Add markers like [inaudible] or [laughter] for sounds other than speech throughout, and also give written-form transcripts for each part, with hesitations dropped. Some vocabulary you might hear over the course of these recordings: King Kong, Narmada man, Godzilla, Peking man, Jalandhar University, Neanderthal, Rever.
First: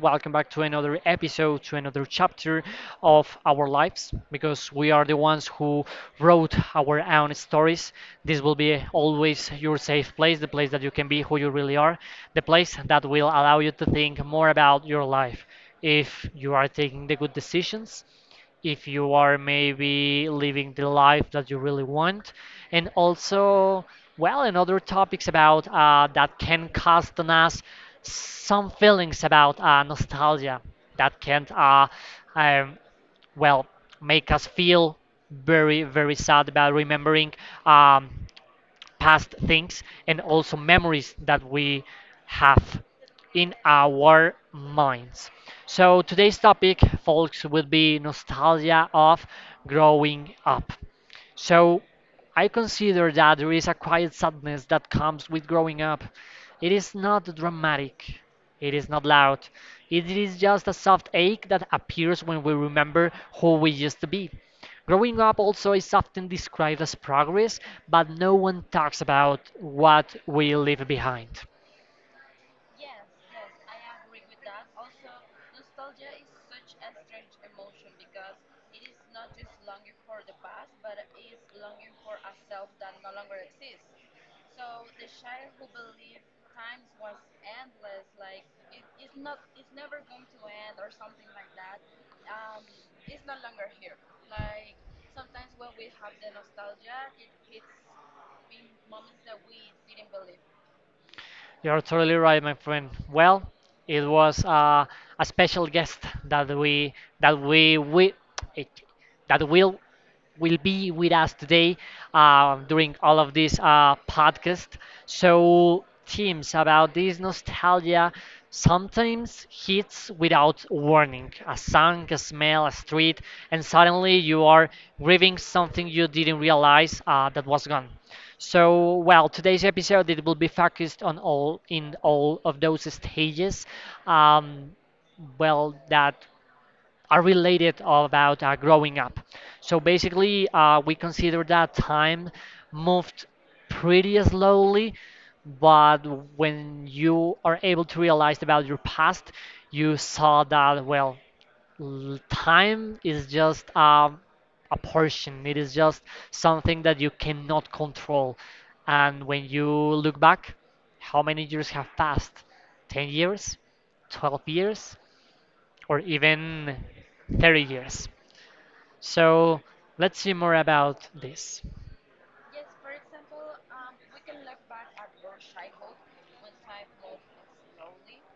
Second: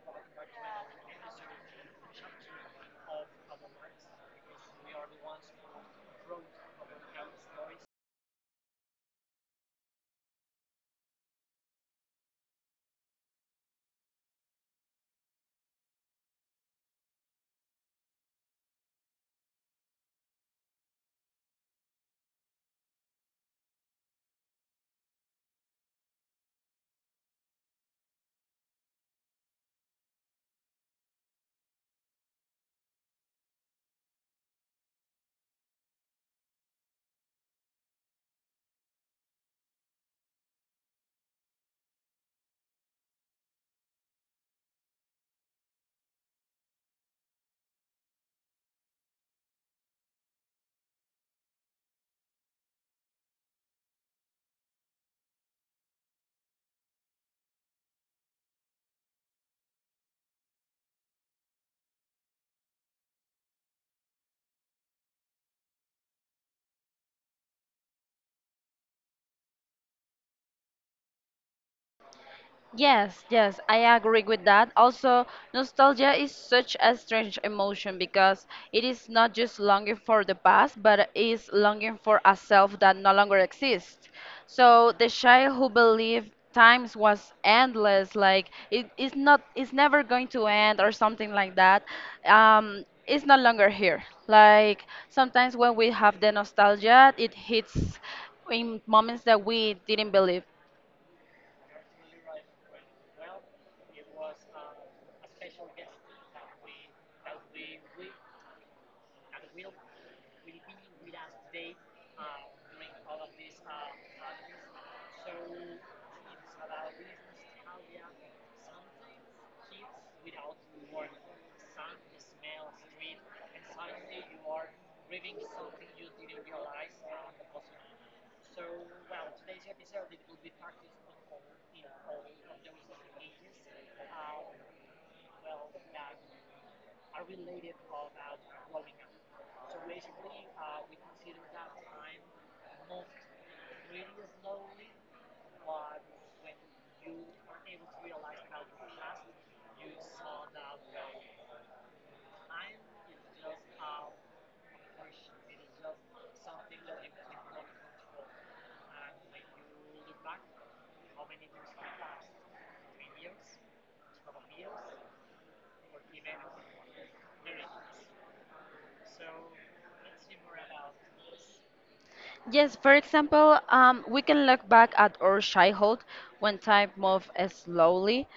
Welcome back to another episode, to another chapter of our lives because we are the ones who wrote our own stories. This will be always your safe place, the place that you can be who you really are, the place that will allow you to think more about your life. If you are taking the good decisions, if you are maybe living the life that you really want, and also, well, and other topics about that can cause on us some feelings about nostalgia that can, um, well, make us feel very, very sad about remembering. Um, Past things and also memories that we have in our minds. So today's topic, folks, will be nostalgia of growing up. So I consider that there is a quiet sadness that comes with growing up. It is not dramatic. It is not loud. It is just a soft ache that appears when we remember who we used to be. Growing up also is often described as progress, but no one talks about what we leave behind. Yes, yes, I agree with that. Also, nostalgia is such a strange emotion because it is not just longing for the past, but is longing for a self that no longer exists. So the child who believed times was endless, like it is not, it's never going to end or something like that, is no longer here. Like sometimes when we have the nostalgia, it hits in moments that we didn't believe. You're totally right, my friend. Well, it was a special guest that we that we it, that will be with us today during all of this podcast. So, themes about this nostalgia sometimes hits without warning a song, a smell, a street, and suddenly you are grieving something you didn't realize that was gone. So, well, today's episode it will be focused on all of those stages. Um, that are related about growing up. So basically, we consider that time moved pretty slowly, but when you are able to realize about your past, you saw that, well, time is just a portion, it is just something that you cannot control. And when you look back, how many years have passed? 10 years? 12 years? Or even 30 years. So let's see more about this. Yes, for example, we can look back at our childhood when time moves slowly.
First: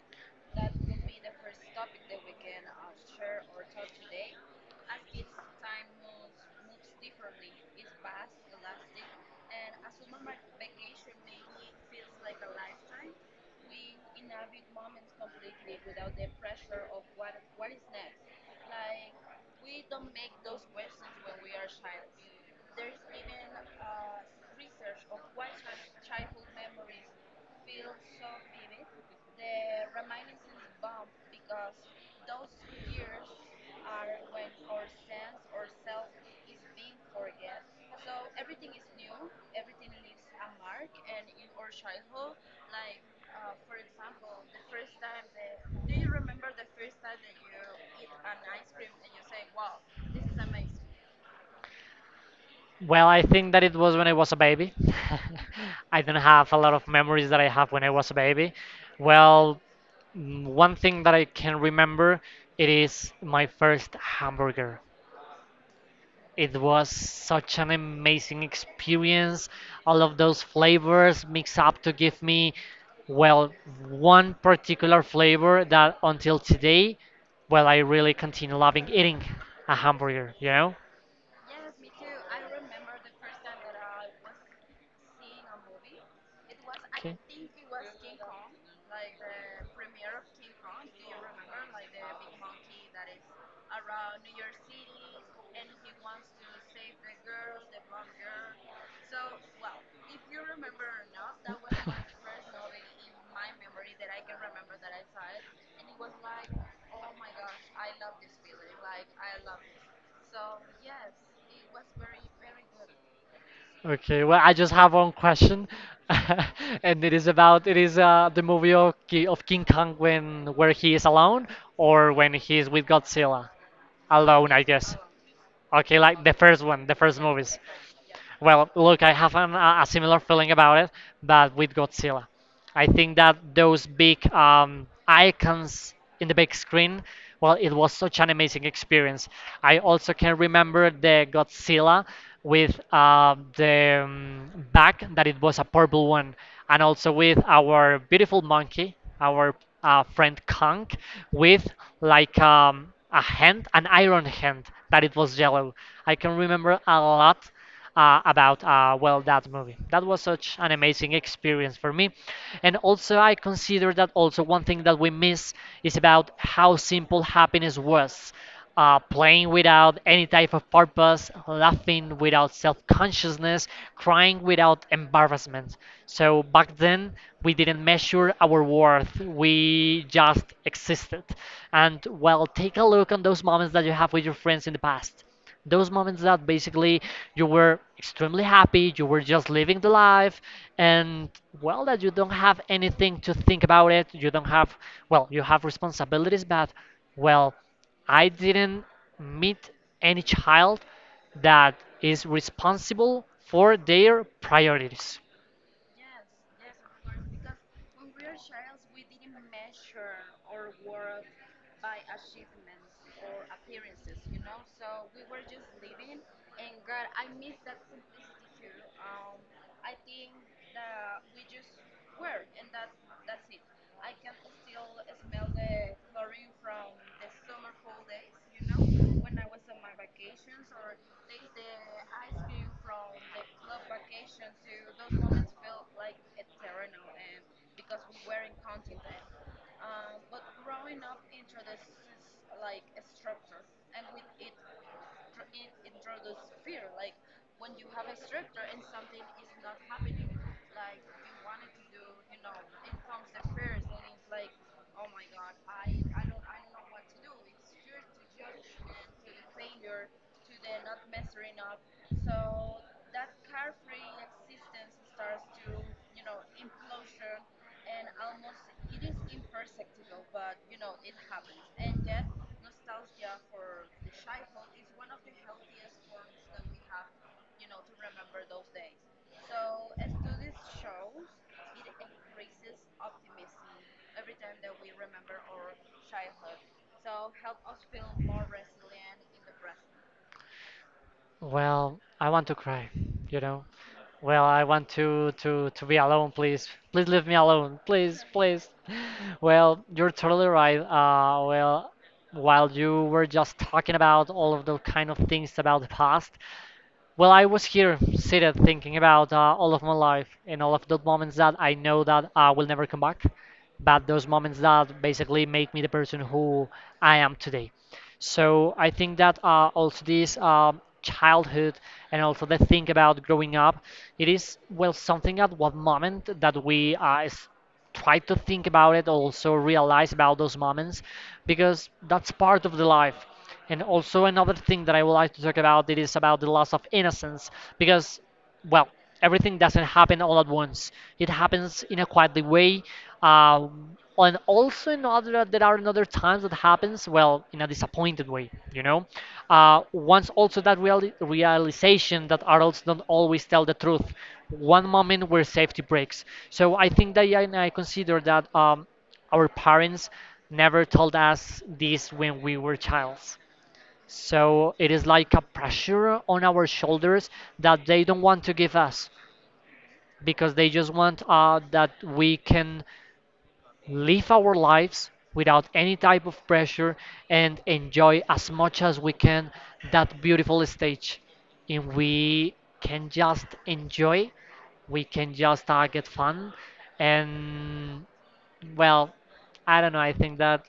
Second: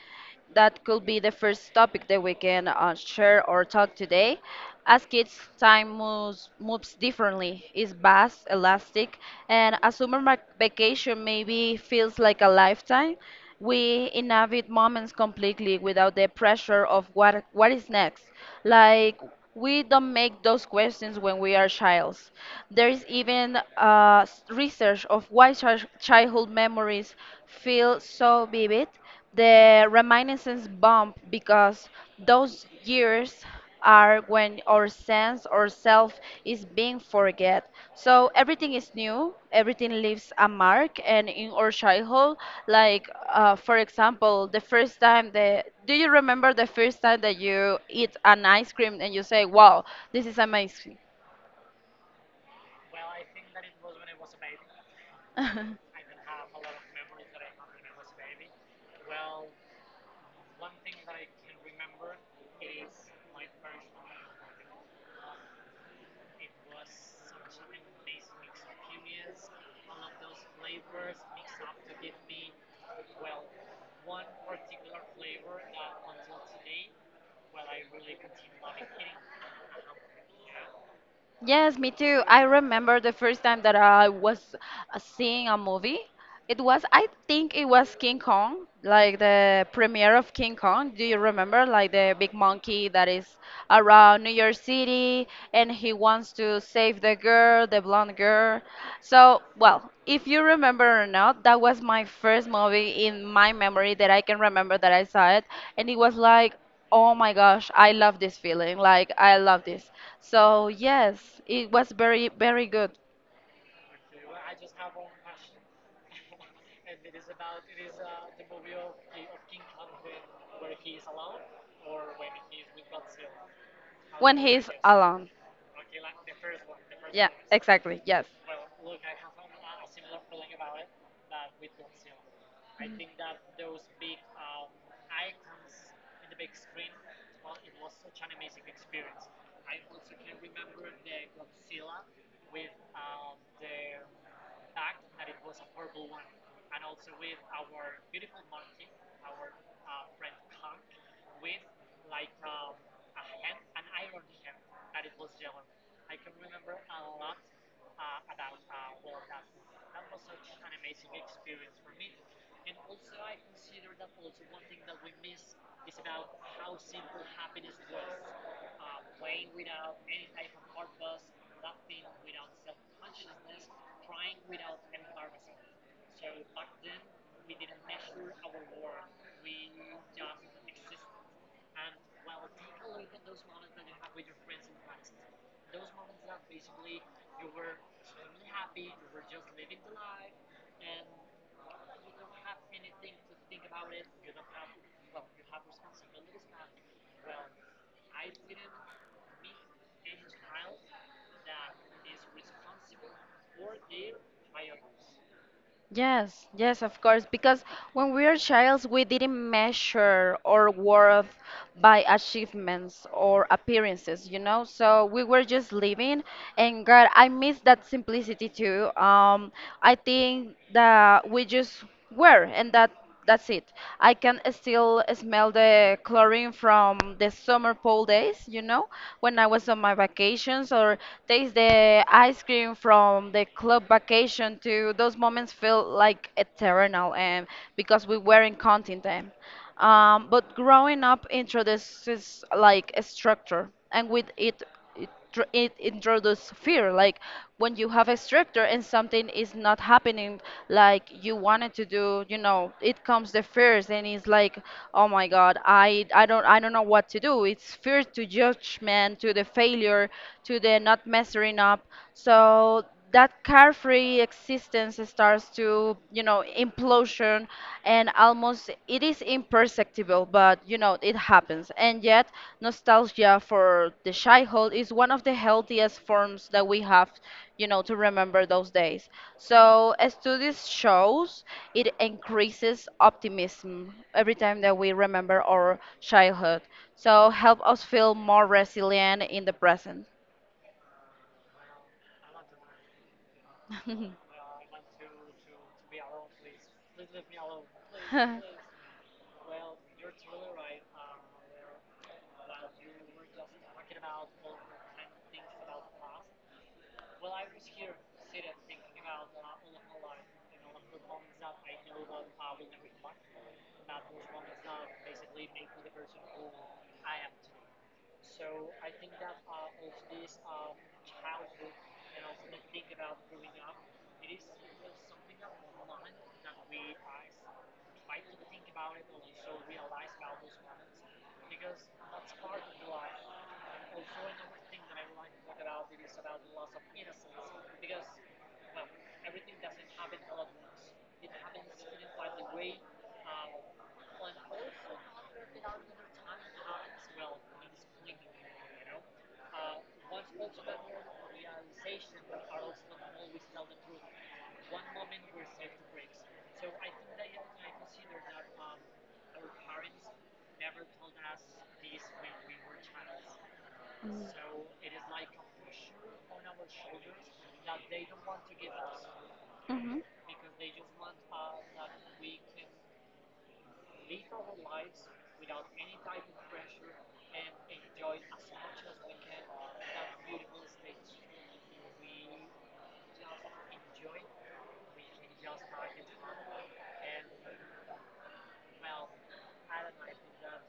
That could be the first topic that we can share or talk today. As kids, time moves differently. It's vast, elastic, and a summer vacation maybe feels like a lifetime. We inhabit moments completely without the pressure of what is next. Like we don't make those questions when we are childs. There is even research of why childhood memories feel so vivid. The reminiscence bump, because those years are when our sense or self is being forget. So everything is new, everything leaves a mark, and in our childhood, like for example, the first time that do you remember the first time that you eat an ice cream and you say, "Wow, this is amazing." Well, I think that it was when I was a baby. [laughs] [laughs] I don't have a lot of memories that I have when I was a baby. Well, mm, one thing that I can remember it is my first hamburger. It was such an amazing experience. All of those flavors mixed up to give me, well, one particular flavor that until today, well, I really continue loving eating a hamburger, you know? Yes, me too. I remember the first time that I was seeing a movie. I think it was King Kong, like the premiere of King Kong. Do you remember? Like the big monkey that is around New York City and he wants to save the girl, the blonde girl. So, well, if you remember or not, that was my first movie in my memory that I can remember that I saw it. And it was like, oh my gosh, I love this feeling. Like I love this. So yes, it was very, very good. [laughs] Okay, well, I just have one question, [laughs] and it is the movie of, King Kong when where he is alone or when he is with Godzilla, When alone, I he's guess. alone. Okay, like the first one, the first Yeah, movies. exactly. Yes. Well, look, I have a similar feeling about it, but with Godzilla. I think that those big icons in the big screen, well, it was such an amazing experience. I also can remember the Godzilla with the back that it was a purple one, and also with our beautiful monkey, our friend Kong, with a hand, an iron hand that it was yellow. I can remember a lot about that movie. That was such an amazing experience for me, and also I consider that also one thing that we miss is about how simple happiness was. Playing without any type of purpose, laughing without self consciousness, crying without embarrassment. So back then, we didn't measure our worth, we just existed. And well, take a look on those moments that you have with your friends in the past, those moments that basically you were extremely happy, you were just living the life, and well, that you don't have anything to think about it. You don't have, well, you have responsibilities, but well, I didn't meet any child that is responsible for their priorities. Yes, yes, of course. Because when we are childs, we didn't measure our worth by achievements or appearances, you know? So we were just living. And God, I miss that simplicity too. I think that we just were, and That's it. I can still smell the chlorine from the summer pool days, when I was on my vacations, or taste the ice cream from the club vacation. To those moments feel like eternal, and because we were in content them. But growing up introduces like a structure, and with it introduces fear, like when you have a stricter and something is not happening like you wanted to do, you know, it comes the fears. And it's like, oh my god, I don't know what to do. It's fear to judgment, to the failure, to the not messing up. So that carefree existence starts to, you know, implosion, and almost it is imperceptible, but you know it happens. And yet, nostalgia for the childhood is one of the healthiest forms that we have, you know, to remember those days. So as studies shows, it increases optimism every time that we remember our childhood, so help us feel more resilient in the present. Well, I want to cry, you know. Well, I want to be alone, [laughs] please. Please leave me alone, please, [laughs] please. [laughs] Well, you're totally right. Well, while you were just talking about all of the kind of things about the past, well, I was here seated thinking about all of my life and all of those moments that I know that I will never come back, but those moments that basically make me the person who I am today. So I think that also this childhood and also the thing about growing up, it is well something at what moment that we try to think about it also realize about those moments because that's part of the life. And also another thing that I would like to talk about it is about the loss of innocence because well everything doesn't happen all at once, it happens in a quietly way. And also in other, there are another times that happens, well, in a disappointed way, you know. Once also that realization that adults don't always tell the truth. One moment where safety breaks. So I think that and I consider that our parents never told us this when we were childs. So it Mm. is like a pressure on our shoulders that they don't want to give us Mhm. because they just want that we can live our lives without any type of pressure and enjoy as much as we can that beautiful stage. And we can just enjoy, we can just get fun. And well, I don't know, I think that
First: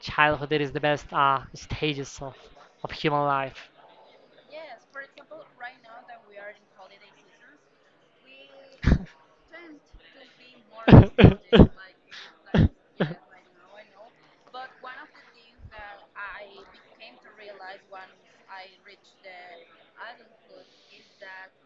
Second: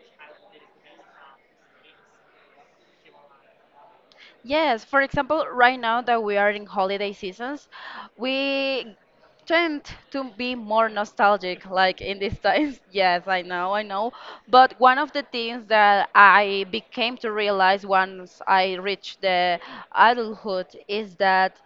childhood is the best stages of human life. Yes, for example, right now that we are in holiday seasons, we tend to be more [laughs] nostalgic, like in these times. [laughs] Yes, I know, I know. But one of the things that I became to realize once I reached the adulthood is that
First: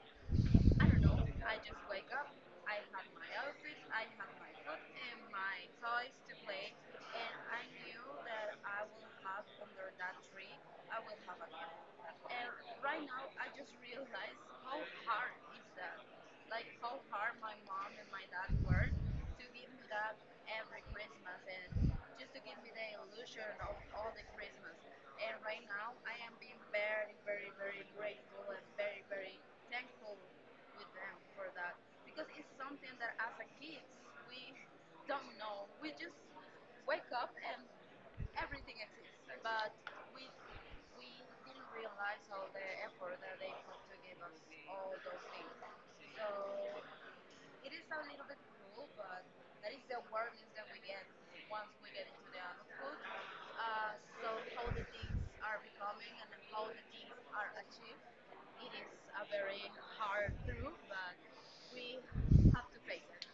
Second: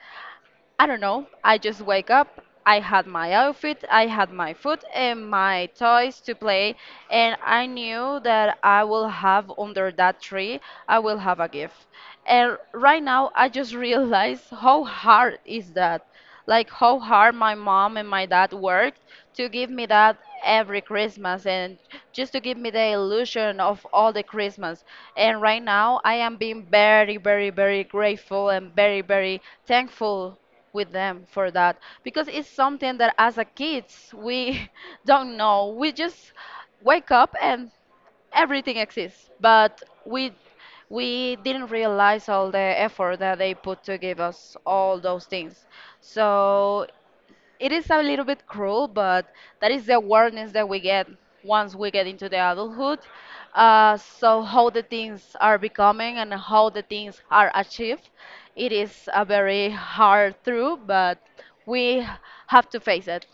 I don't know. I just wake up. I had my outfit, I had my food and my toys to play, and I knew that I will have under that tree, I will have a gift. And right now, I just [laughs] realize how hard is that, like how hard my mom and my dad worked to give me that every Christmas, and just to give me the illusion of all the Christmas. And right now, I am being very, very, very grateful and very, very thankful with them for that, because it's something that as a kids we [laughs] don't know. We just wake up and everything exists, but we didn't realize all the effort that they put to give us all those things. So it is a little bit cruel, but that is the awareness that we get once we get into the adulthood. So how the things are becoming and how the things are achieved, it is a very hard truth, but we have to face it.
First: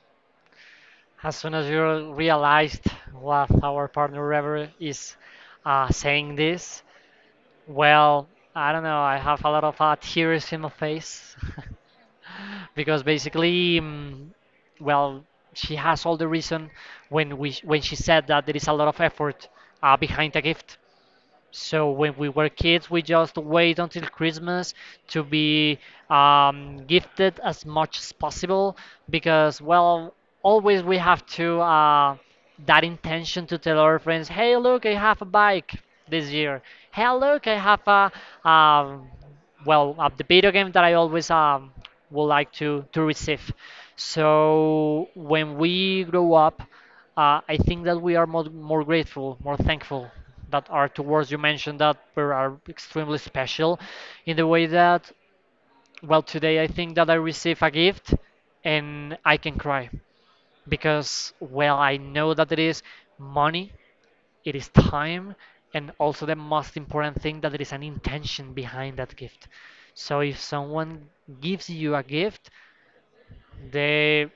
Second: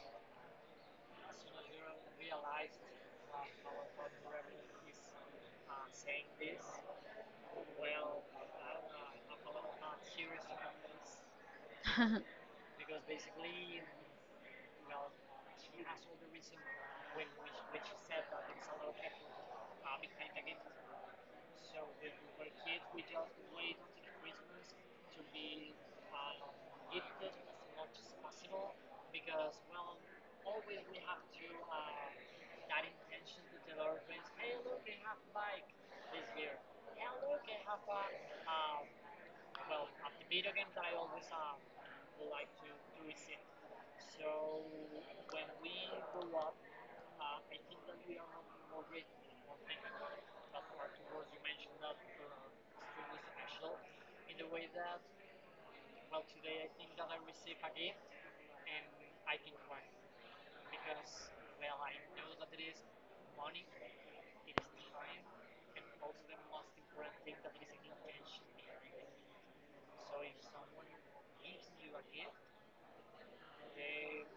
As soon as you realized what our partner Rever is saying this, well, I don't know, I have a lot of tears in my face [laughs] because basically, mm, well, she has all the reason when she said that there is a lot of effort behind a gift. So when we were kids, we just wait until Christmas to be gifted as much as possible because, well, always we have to that intention to tell our friends, "Hey, look, I have a bike this year. Hey, look, I have a um, the video game that I always would like to receive." So when we grow up, I think that we are more, more grateful, more thankful that our two words you mentioned that were are extremely special in the way that well today I think that I receive a gift and I can cry because well I know that it is money, it is time, and also the most important thing that there is an intention behind that gift. So if someone gives you a gift, the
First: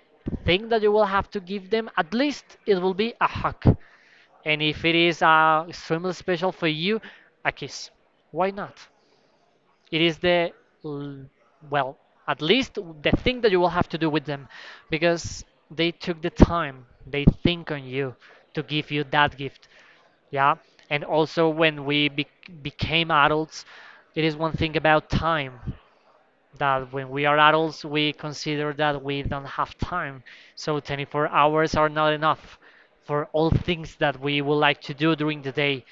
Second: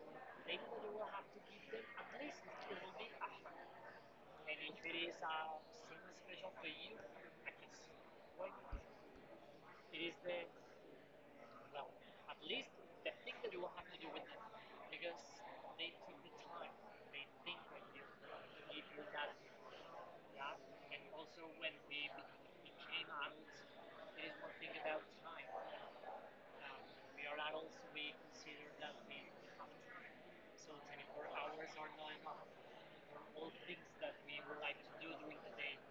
thing that you will have to give them at least it will be a hug, and if it is extremely special for you, a kiss, why not. It is the l- well at least the thing that you will have to do with them, because they took the time, they think on you to give you that gift, yeah. And also when we became adults, it is one thing about time, that when we are adults, we consider that we don't have time. So 24 hours are not enough for all things that we would like to do during the day.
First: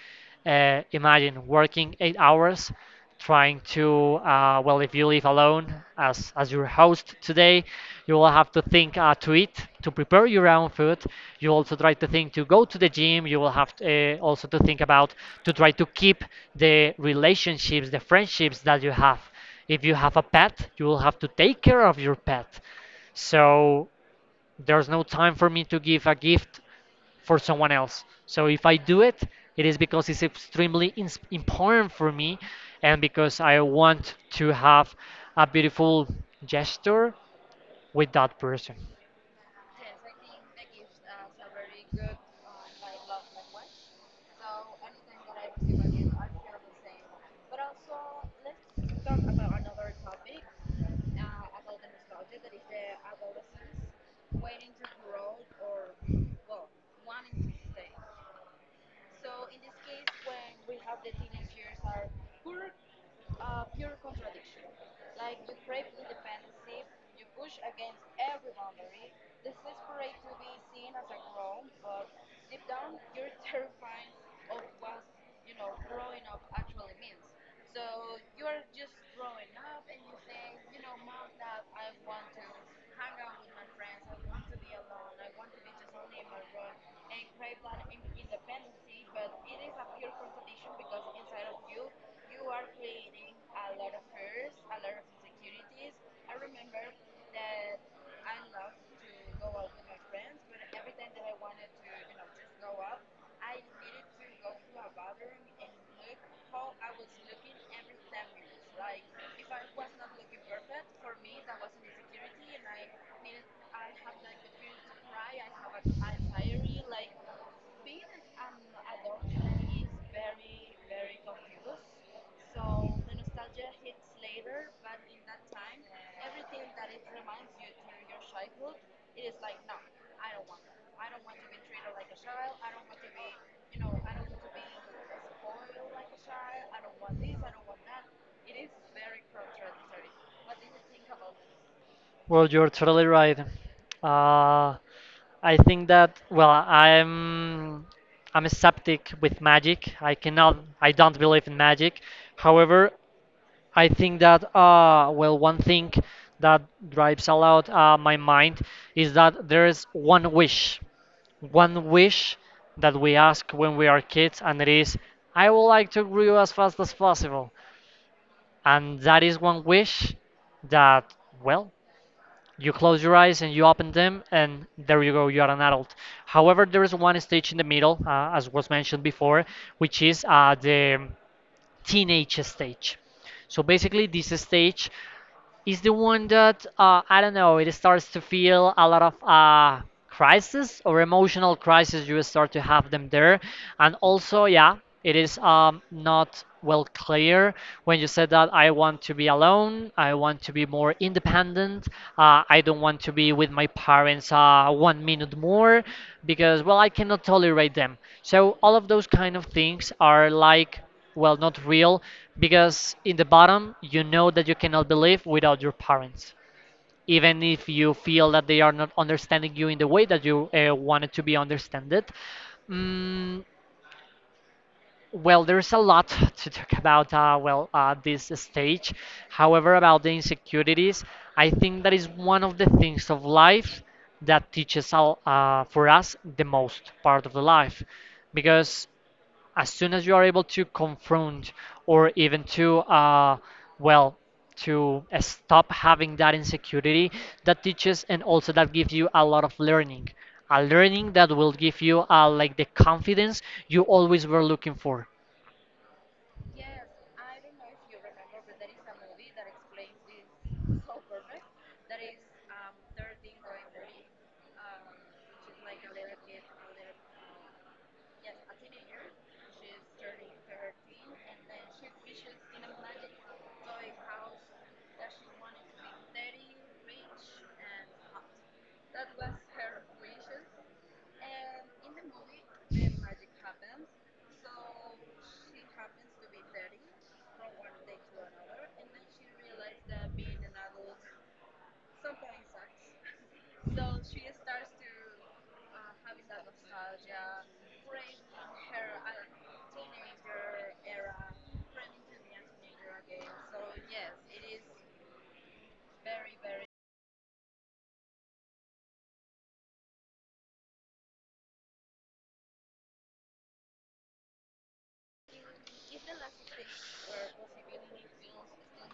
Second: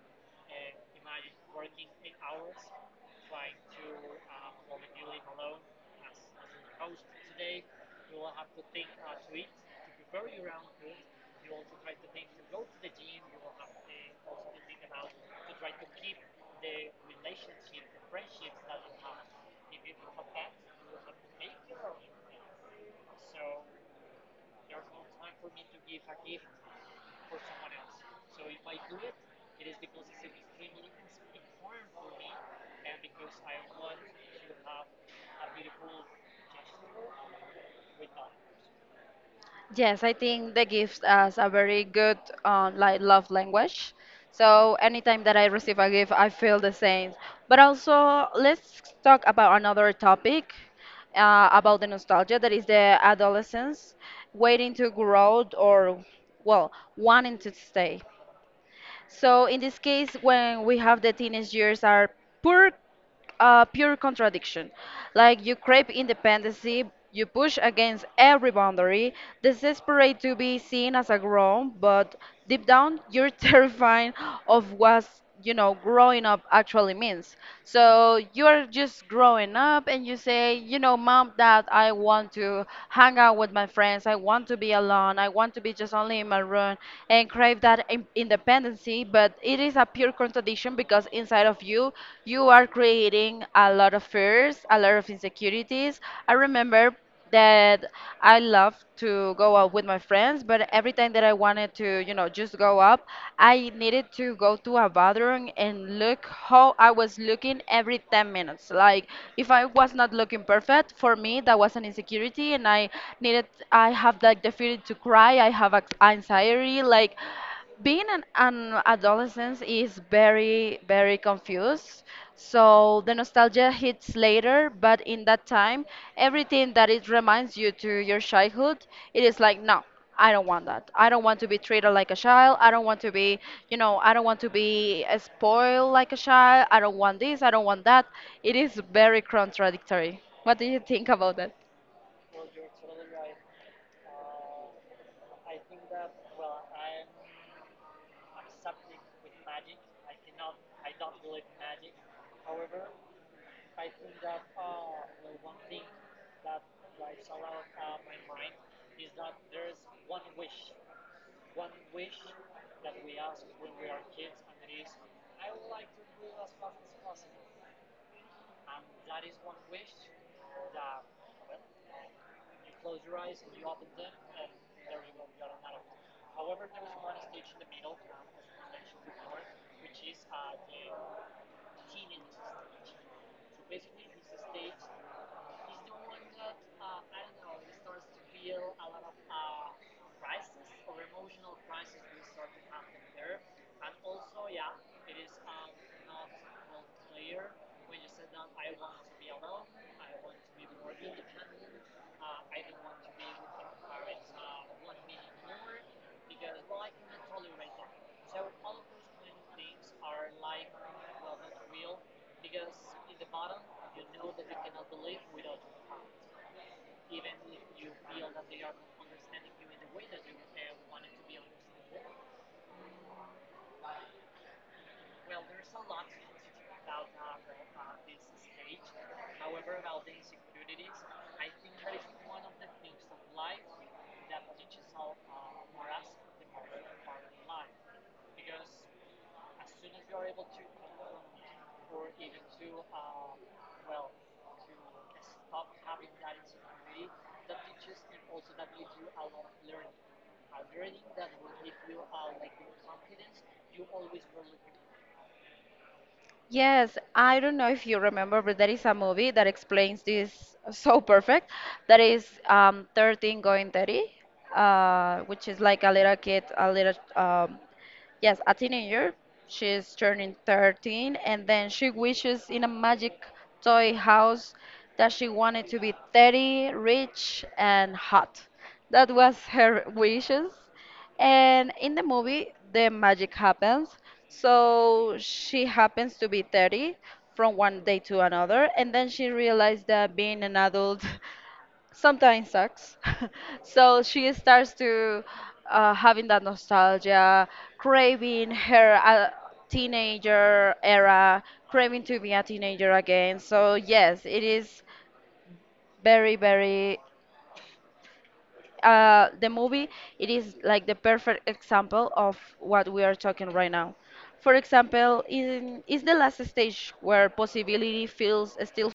Imagine working 8 hours, trying to, well, if you live alone as your host today, you will have to think to eat, to prepare your own food. You also try to think to go to the gym. You will have to, also to think about to try to keep the relationships, the friendships that you have. If you have a pet, you will have to take care of your pet. So there's no time for me to give a gift for someone else. So if I do it, it is because it's extremely important for me and because I want to have a beautiful gesture with that person. Yes, I think that gives us a very good like love language. So anytime that I receive a gift, I feel the same. But also, let's talk about another topic about the nostalgia that is the adolescence, waiting to grow or well, wanting to stay. So in this case, when we have the teenage years, are pure, pure contradiction. Like you crave independency, you push against every boundary, desperate to be seen as a grown, but deep down you're [laughs] terrified of what's growing up actually means. So you're just growing up and you say, you know, mom, dad, I want to hang out with my friends, I want to be alone, I want to be just only in my room, and crave that independency. But it is a pure contradiction, because inside of you are creating a lot of fears, a lot of insecurities. I remember that I love to go out with my friends, but every time that I wanted to, just go up, I needed to go to a bathroom and look how I was looking every 10 minutes. Like if I was not looking perfect, for me that was an insecurity, and needed I have like the feeling to cry, I have anxiety, like being an adolescent is very, very confused. So the nostalgia hits later, but in that time, everything that it reminds you to your childhood, it is like, no, I don't want that. I don't want to be treated like a child. I don't want to be, you know, I don't want to be spoiled like a child. I don't want this. I don't want that. It is very contradictory. What do you think about that? Well, you're totally right. Uh, I think that well, I'm a skeptic with magic. I don't believe in magic. However, I think that well, one thing that drives a lot my mind is that there is one wish that we ask when we are kids, and it is, I would like to grow as fast as possible. And that is one wish that, well, you close your eyes and you open them, and there you go, you are an adult. However, there is one stage in the middle, as was mentioned before, which is the teenage stage. So basically, this stage is the one that I don't know. It starts to feel a lot of crisis or emotional crisis. You start to have them there, and also, yeah, it is not well clear when you said that I want to be alone. I want to be more independent. I don't want to be with my parents 1 minute more because, well, I cannot tolerate them. So all of those kind of things are like, well, not real, because in the bottom, you know that you cannot believe without your parents, even if you feel that they are not understanding you in the way that you wanted to be understood. Mm, well, there's a lot [laughs] to talk about, this stage. However, about the insecurities, I think that is one of the things of life that teaches all, for us the most part of the life, because as soon as you are able to confront or even to well stop having that insecurity that teaches and also that gives you a lot of learning, a learning that will give you like the confidence you always were looking for. Yes, I don't know if you remember, but there is a movie that explains this so perfect. That is 13 going 30, which is like a little kid, a little, yes, a teenager. She's turning 13, and then she wishes in a magic toy house that she wanted to be 30, rich, and hot. That was her wishes. And in the movie, the magic happens. So she happens to be 30 from one day to another, and then she realized that being an adult [laughs] sometimes sucks. [laughs] So she starts to having that nostalgia, craving her teenager era, craving to be a teenager again. So yes, it is very, very the movie, it is like the perfect example of what we are talking right now. For example, in is the last stage where possibility feels still.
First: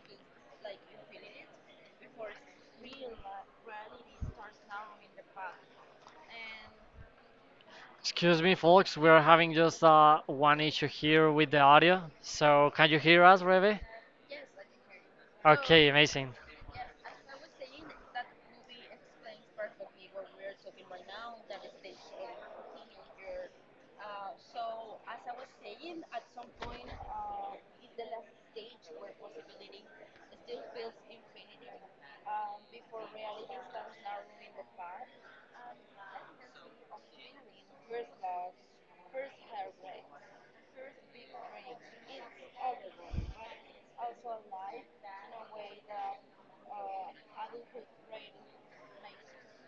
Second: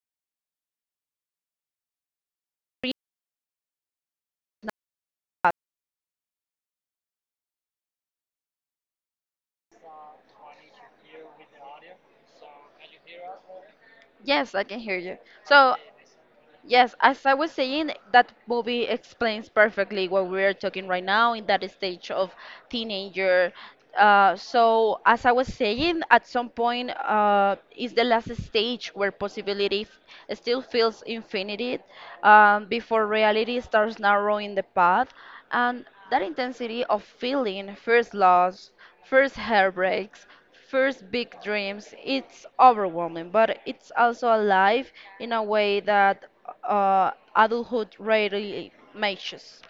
Excuse me folks, we're having just one issue here with the audio, so can you hear us, Rebe? Yes, I can hear you. So. Okay, amazing. Yes, as I was saying, that movie explains perfectly what we are talking right now in that stage of teenager. So, as I was saying, at some point is the last stage where possibility still feels infinite, before reality starts narrowing the path. And that intensity of feeling, first loss, first heartbreaks, first big dreams, it's overwhelming, but it's also alive in a way that adulthood rarely matches.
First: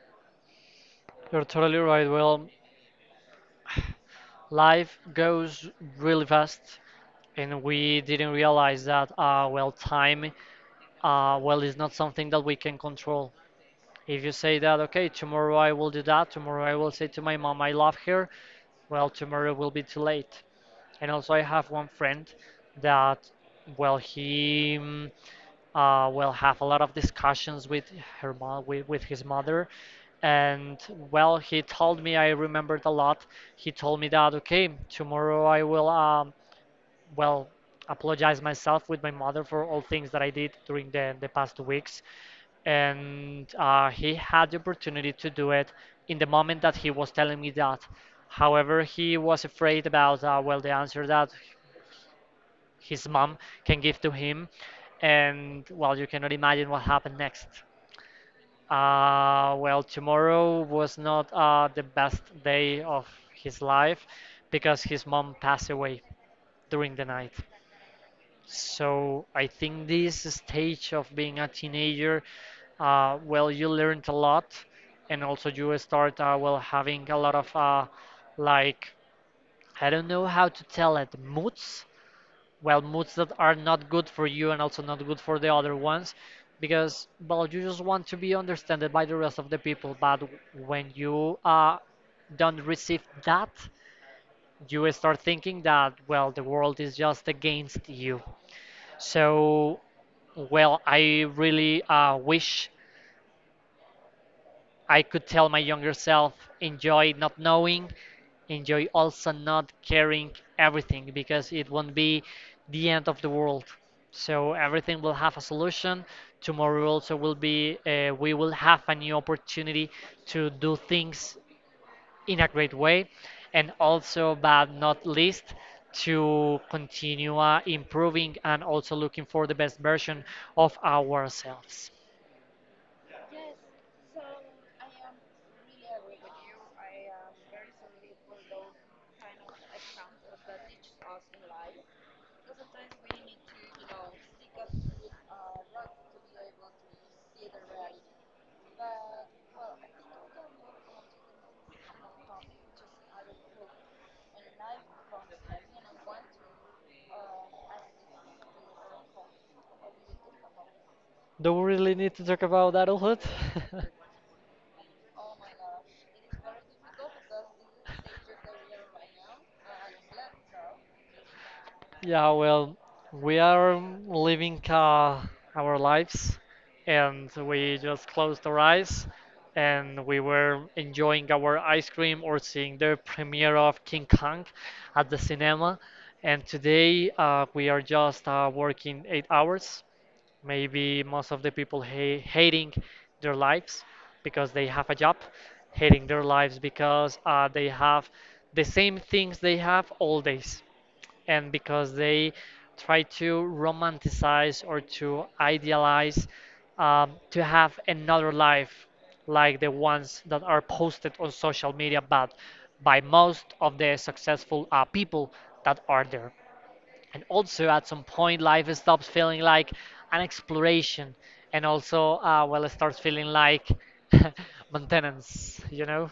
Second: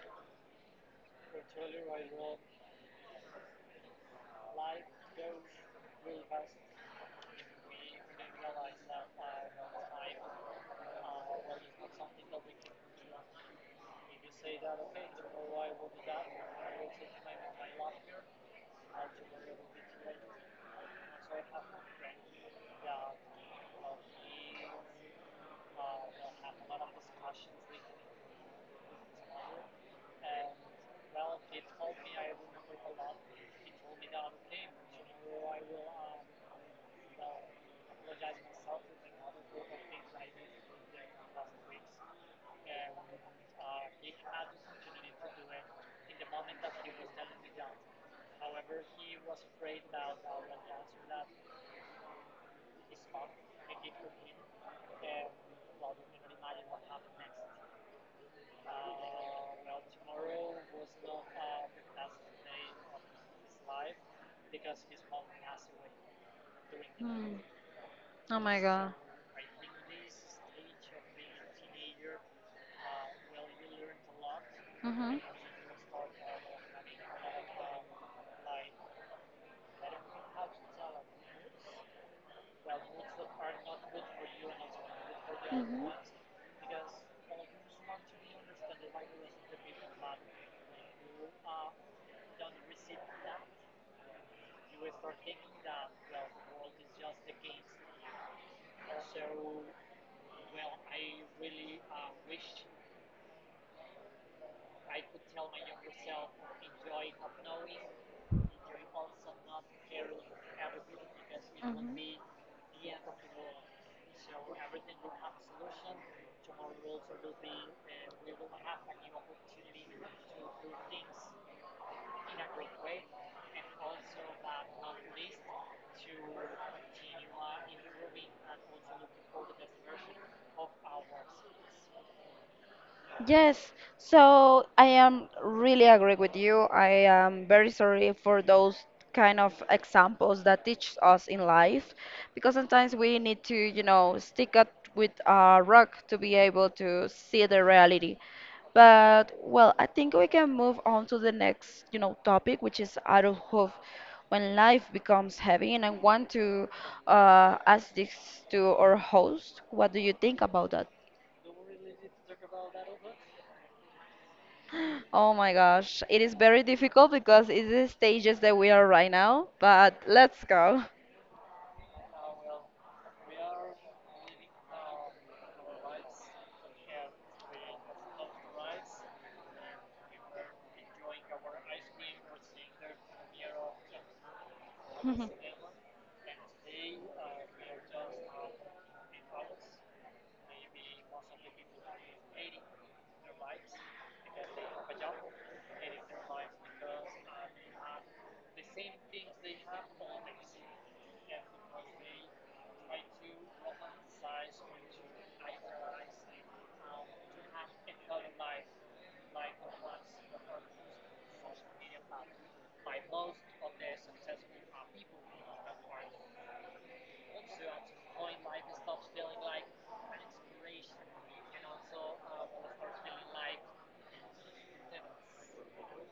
You're totally right. Well, life goes really fast, and we didn't realize that well, time well, is not something that we can control. If you say that, okay, tomorrow I will do that, tomorrow I will say to my mom I love her, well, tomorrow will be too late. And also, I have one friend that, well, he will have a lot of discussions with her mom, with his mother. And, well, he told me, I remembered a lot, he told me that, okay, tomorrow I will well apologize myself with my mother for all things that I did during the past 2 weeks. And he had the opportunity to do it in the moment that he was telling me that. However, he was afraid about, the answer that his mom can give to him. And, well, you cannot imagine what happened next. Tomorrow was not the best day of his life, because his mom passed away during the night. Mm. Oh my god. So I think this stage of being a teenager, you learned a lot, Hmm. and also you start having a lot of like, I don't know how to tell it, moods. Well, moods that are not good for you and also not good for the other ones, because, well, you just want to be understood by the rest of the people. But when you don't receive that, you start thinking that, well, the world is just against you. So, well, I really wish I could tell my younger self, enjoy not knowing, enjoy also not caring everything, because it won't be the end of the world. So everything will have a solution. Tomorrow also will be we will have a new opportunity to do things in a great way. And also, but not least, to continue improving and also looking for the best version of ourselves. Yes, so I am really agree with you. I am very sorry for those kind of examples that teach us in life, because sometimes we need to, stick up with a rock to be able to see the reality. But well, I think we can move on to the next, topic, which is adulthood. When life becomes heavy, and I want to ask this to our host, what do you think about that? Do we really need to talk about adulthood? [laughs] Oh my gosh, it is very difficult because it's the stages that we are right now, but let's go. Yeah, well, we are living our lives, and we just closed our eyes and we were enjoying our ice cream or seeing the premiere of King Kong at the cinema. And today we are just working 8 hours. Maybe most of the people hating their [laughs] lives because they have a job, hating their lives because they have the same things they have all days, and because they try to romanticize or to idealize to have another life like the ones that are posted on social media, but by most of the successful people that are there. And also, at some point life stops feeling like an exploration, and also well, it starts feeling like [laughs] maintenance, you know?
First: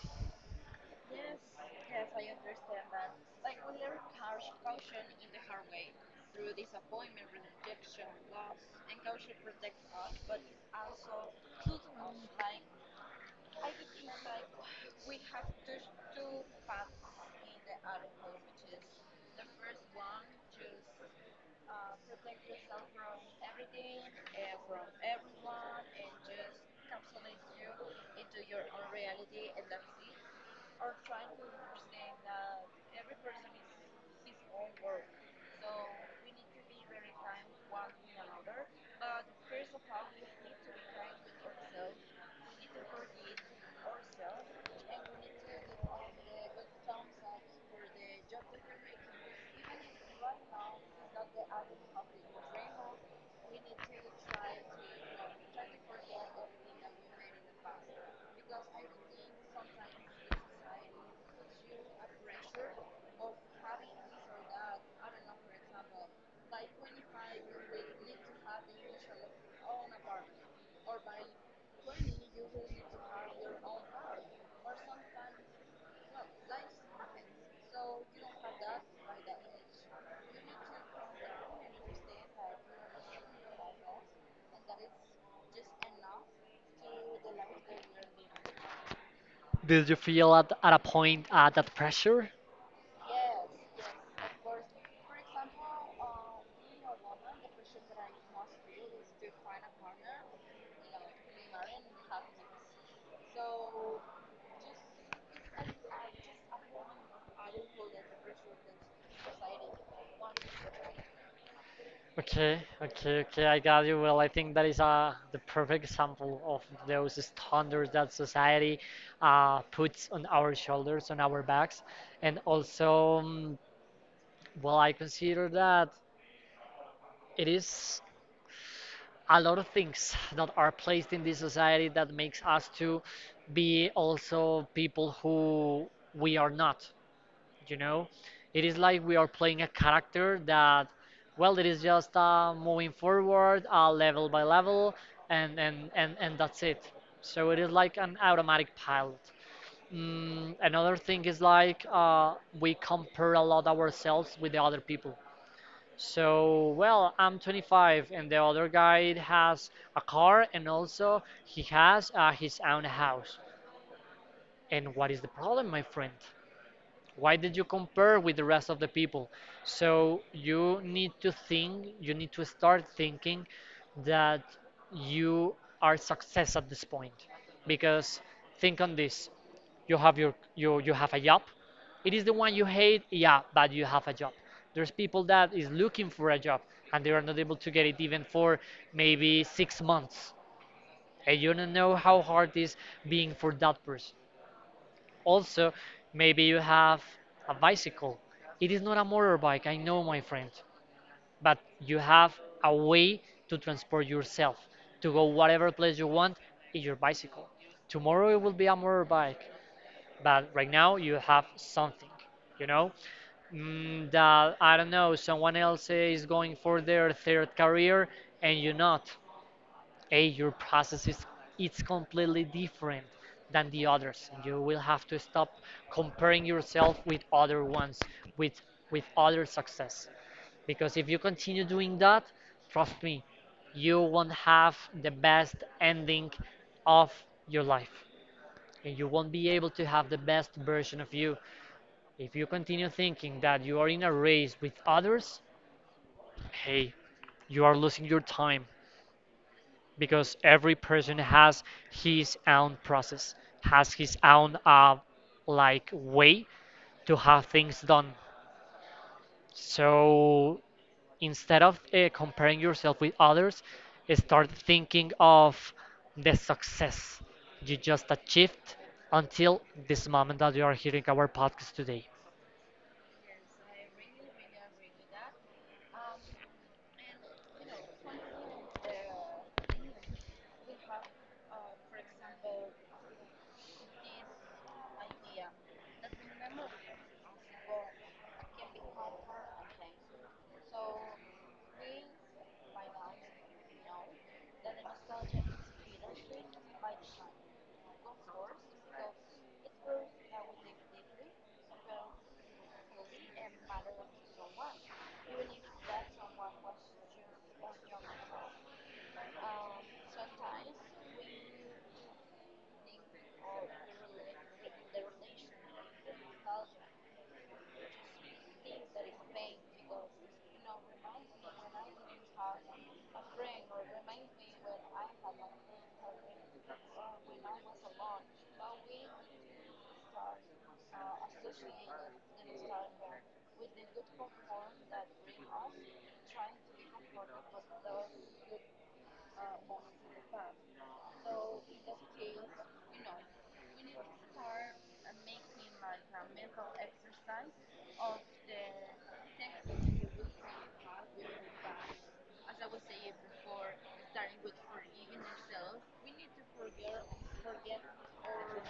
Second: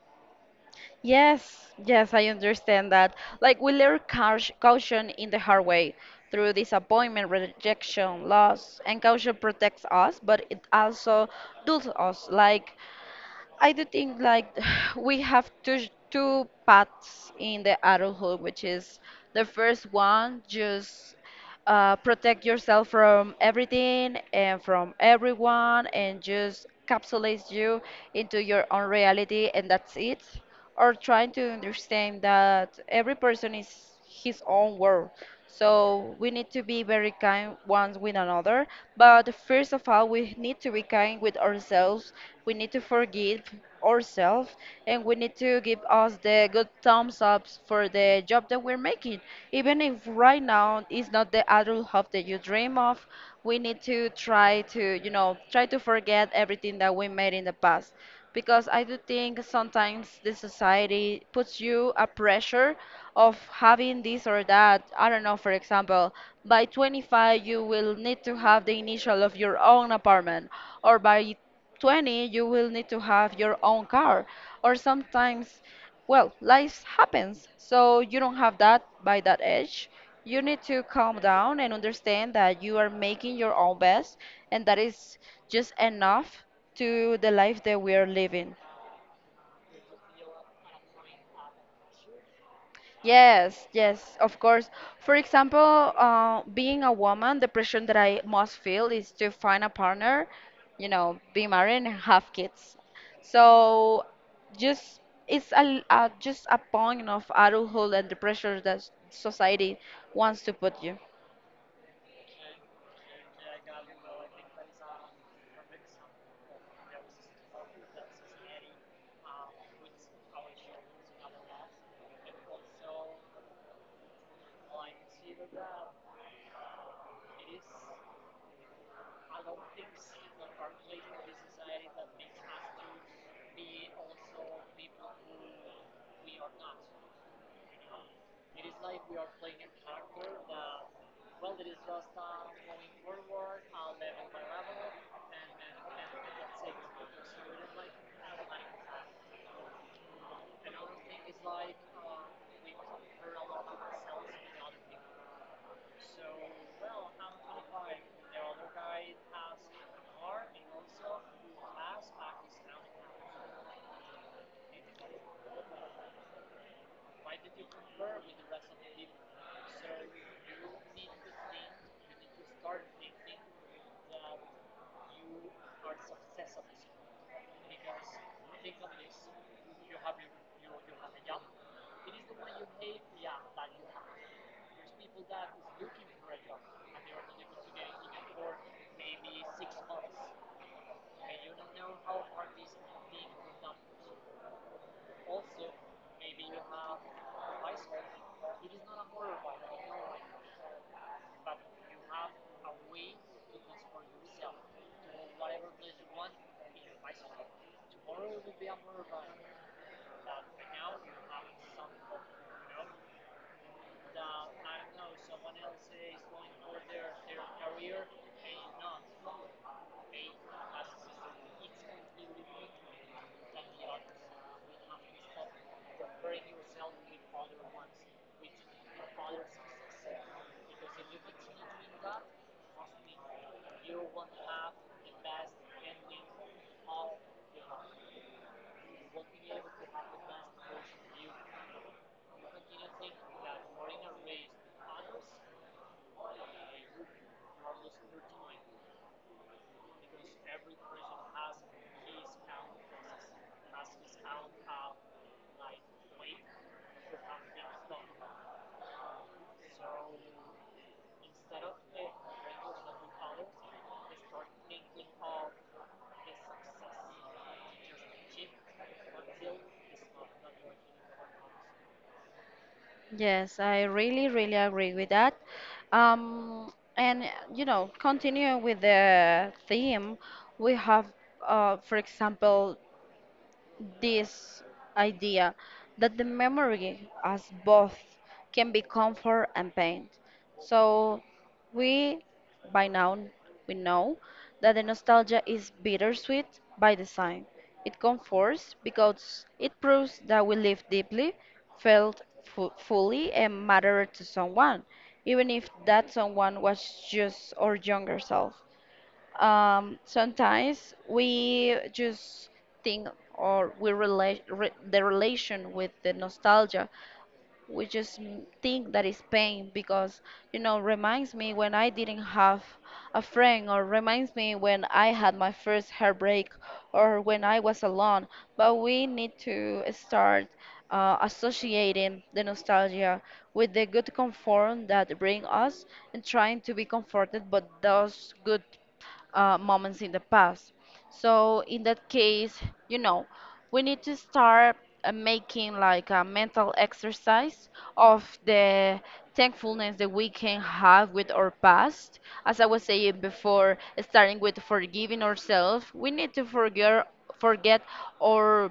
Yes, yes, I understand that. Like we learn caution in the hard way, through disappointment, rejection, loss, and caution protects us, but it also dulls us. Like I do think like [sighs] we have two paths in the adulthood, which is the first one, just protect yourself from everything and from everyone, and just capsulates you into your own reality, and that's it. Or trying to understand that every person is his own world. So we need to be very kind one with another. But first of all, we need to be kind with ourselves. We need to forgive ourselves, and we need to give us the good thumbs ups for the job that we're making. Even if right now it's not the adult hope that you dream of, we need to try to, try to forget everything that we made in the past, because I do think sometimes the society puts you a pressure of having this or that. I don't know, for example, by 25 you will need to have the initial of your own apartment, or by 20 you will need to have your own car, or sometimes, well, life happens, so you don't have that by that edge. You need to calm down and understand that you are making your own best, and that is just enough to the life that we are living. Did you feel at a point that pressure? Yes, yes, of course. For example, being a woman, the pressure that I must feel is to find a partner, you know, be married and have kids. So just it's a just a point of adulthood and the pressure that society wants to put you. Okay, okay, okay, I got you. Well, I think that is the perfect example of those standards that society puts on our shoulders, on our backs. And also, well, I consider that it is a lot of things that are placed in this society that makes us to be also people who we are not. You know, it is like we are playing a character that, well, it is just moving forward level by level, and that's it. So it is like an automatic pilot. Another thing is like we compare a lot ourselves with the other people. So, well, I'm 25, and the other guy has a car, and also he has his own house. And what is the problem, my friend? Why did you compare with the rest of the people? So you need to think, you need to start thinking that you are success at this point, because think on this, you have your you have a job. It is the one you hate, yeah, but you have a job. There's people that is looking for a job and they are not able to get it even for maybe 6 months, and you don't know how hard it is being for that person. Also, maybe you have a bicycle. It is not a motorbike, I know, my friend, but you have a way to transport yourself, to go whatever place you want in your bicycle. Tomorrow it will be a motorbike, but right now you have something, you know? Mm, that, I don't know, someone else is going for their third career and you not. A, your process is, it's completely different than the others. You will have to stop comparing yourself with other ones, with other success, because if you continue doing that, trust me, you won't have the best ending of your life, and you won't be able to have the best version of you if you continue thinking that you are in a race with others. Hey, you are losing your time, because every person has his own process, has his own like way to have things done. So instead of comparing yourself with others, start thinking of the success you just achieved until this moment that you are hearing our podcast today. Yes, I really, really agree with that. And You know, continuing with the theme, we have, for example, this idea that the memory as both can be comfort and pain. So we, by now, we know that the nostalgia is bittersweet by design. It comforts because it proves that we lived deeply, felt fully and mattered to someone, even if that someone was just our younger self. Sometimes we just think or we relate re the relation with the nostalgia. We just think that it's pain because, you know, reminds me when I didn't have a friend, or reminds me when I had my first heartbreak, or when I was alone. But we need to start associating the nostalgia with the good comfort that bring us, and trying to be comforted by those good moments in the past. So in that case, you know, we need to start making like a mental exercise of the thankfulness that we can have with our past. As I was saying before, starting with forgiving ourselves, we need to forget our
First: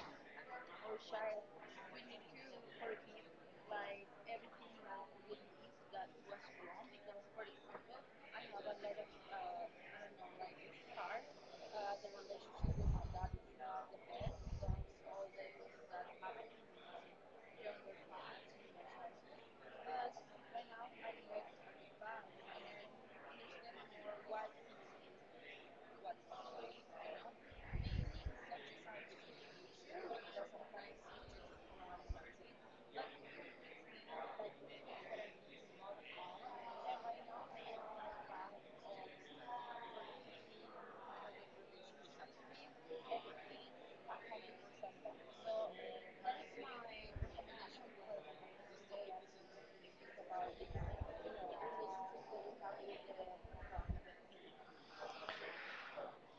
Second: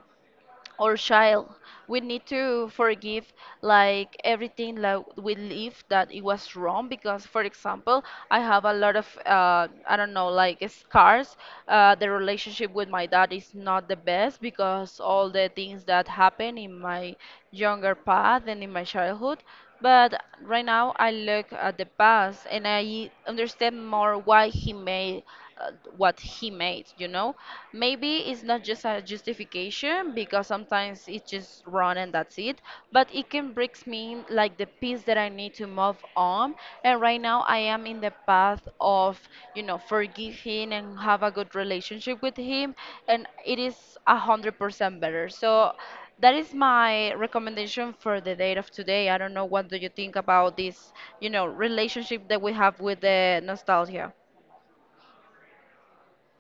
or child. We need to forgive like everything like we live that it was wrong, because for example I have a lot of, I don't know, like scars. Uh, the relationship with my dad is not the best because all the things that happened in my younger path and in my childhood. But right now I look at the past and I understand more why he made, uh, what he made, you know. Maybe it's not just a justification because sometimes it's just run and that's it, but it can brings me like the piece that I need to move on. And right now I am in the path of, you know, forgiving and have a good relationship with him, and it is 100% better. So that is my recommendation for the date of today. I don't know, what do you think about this, you know, relationship that we have with the nostalgia?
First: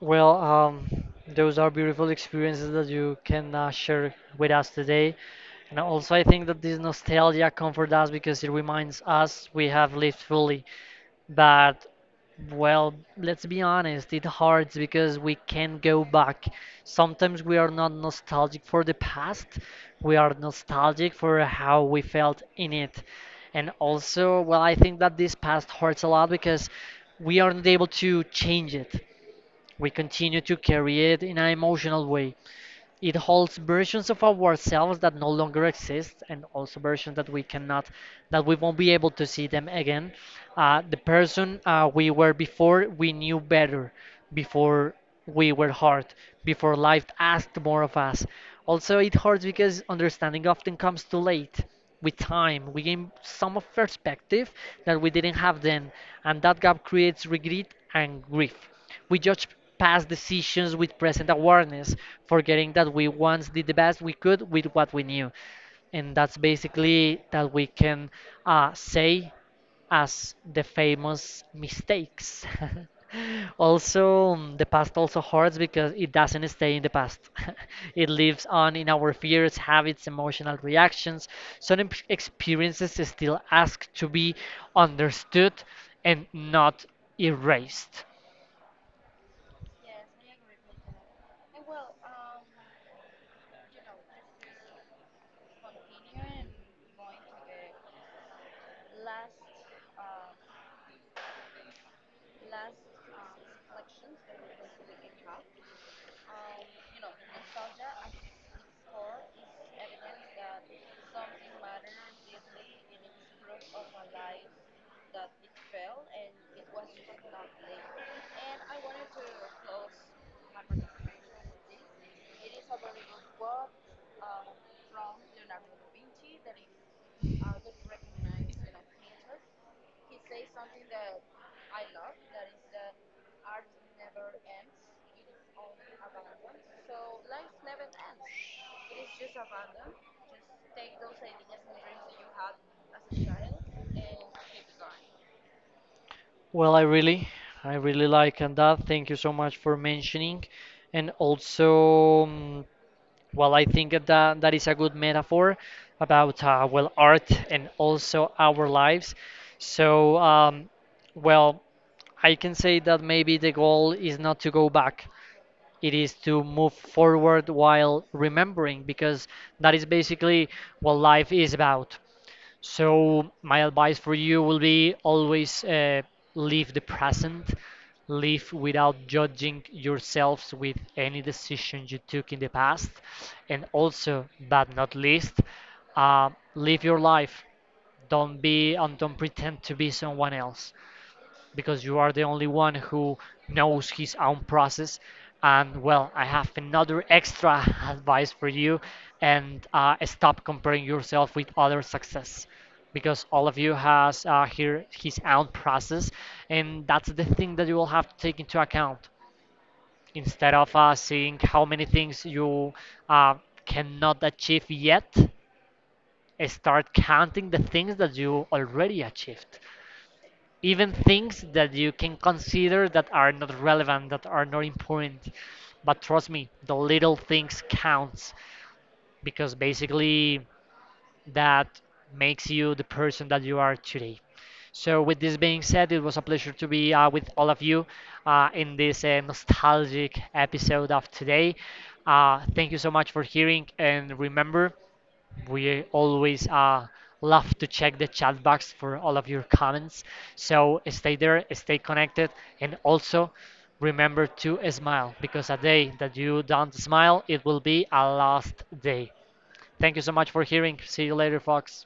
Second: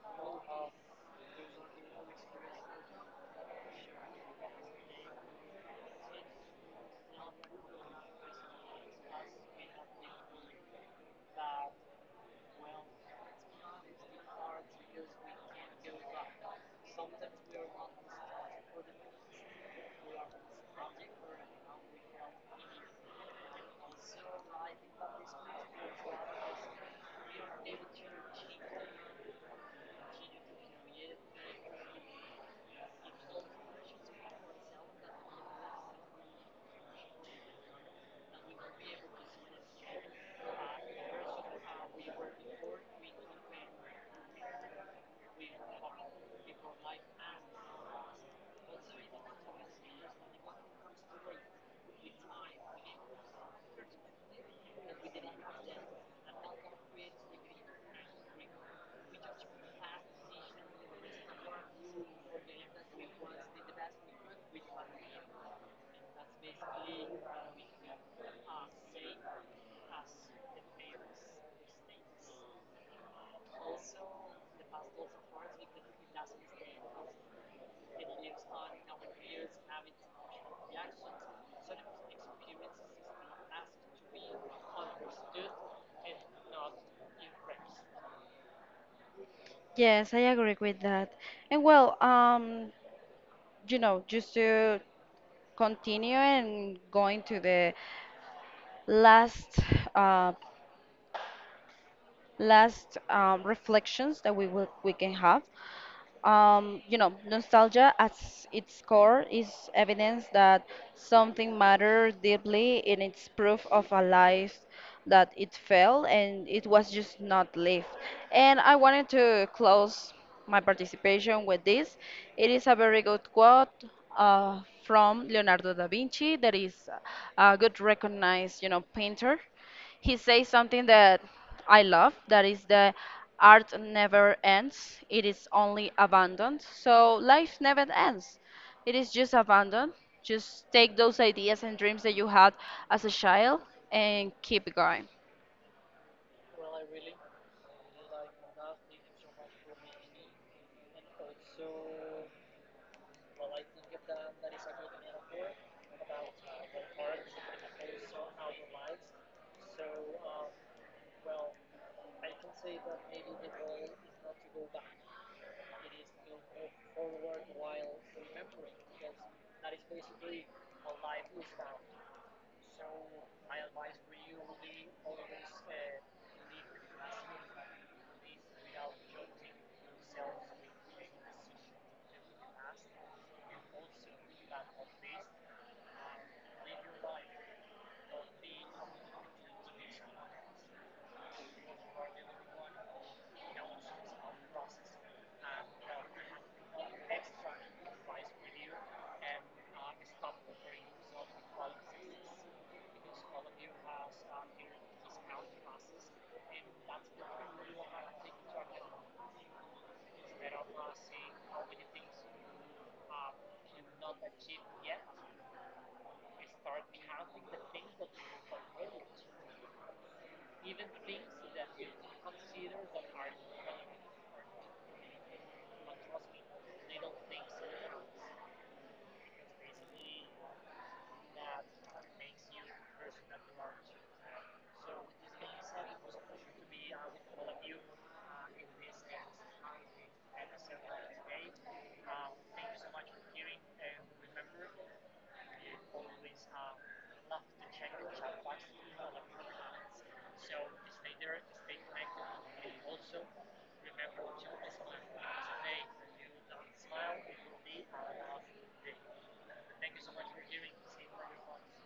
Well, those are beautiful experiences that you can share with us today. And also, I think that this nostalgia comforts us because it reminds us we have lived fully. But, well, let's be honest, it hurts because we can't go back. Sometimes we are not nostalgic for the past, we are nostalgic for how we felt in it. And also, well, I think that this past hurts a lot because we aren't able to change it. We continue to carry it in an emotional way. It holds versions of ourselves that no longer exist, and also versions that we cannot, that we won't be able to see them again. The person we were before, we knew better, before we were hard, before life asked more of us. Also, it hurts because understanding often comes too late. With time, we gain some of perspective that we didn't have then, and that gap creates regret and grief. We judge past decisions with present awareness, forgetting that we once did the best we could with what we knew. And that's basically that we can say as the famous mistakes. [laughs] Also, mm, the past also hurts because it doesn't stay in the past. [laughs] It lives on in our fears, habits, emotional reactions. Some experiences still ask to be understood and not erased. Yes, I agree with that. And well, um, you know, just to continue and going to the last, uh, reflections that we we can have. You know, nostalgia at its core is evidence that something mattered deeply in its proof of a life that it fell and it was just not lived. And I wanted to close my participation with this. It is a very good quote from Leonardo da Vinci, that is a good recognized, you know, painter. He says something that I love, that is: the art never ends, it is only abandoned. So life never ends, it is just abandoned. Just take those ideas and dreams that you had as a child and keep going. Well, I really like and that. Thank you so much for mentioning. And also, mm, well, I think that that is a good metaphor about well, art and also our lives. So, well, I can say that maybe the goal is not to go back. It is to move forward while remembering, because that is basically what life is about. So my advice for you will be always, live the present, live without judging yourselves with any decision you took in the past, and also, but not least, uh, live your life. Don't be and don't pretend to be someone else because you are the only one who knows his own process. And well, I have another extra [laughs] advice for you, and stop comparing yourself with other success, because all of you has here his own process, and that's the thing that you will have to take into account, instead of seeing how many things you uh, cannot achieve yet, start counting the things that you already achieved, even things that you can consider that are not relevant, that are not important. But trust me, the little things counts, because basically that makes you the person that you are today. So, with this being said, it was a pleasure to be with all of you in this nostalgic episode of today. Thank you so much for hearing, and remember, we always love to check the chat box for all of your comments. So stay there, stay connected, and also remember to smile, because a day that you don't smile, it will be a lost day. Thank you so much for hearing. See you later, folks.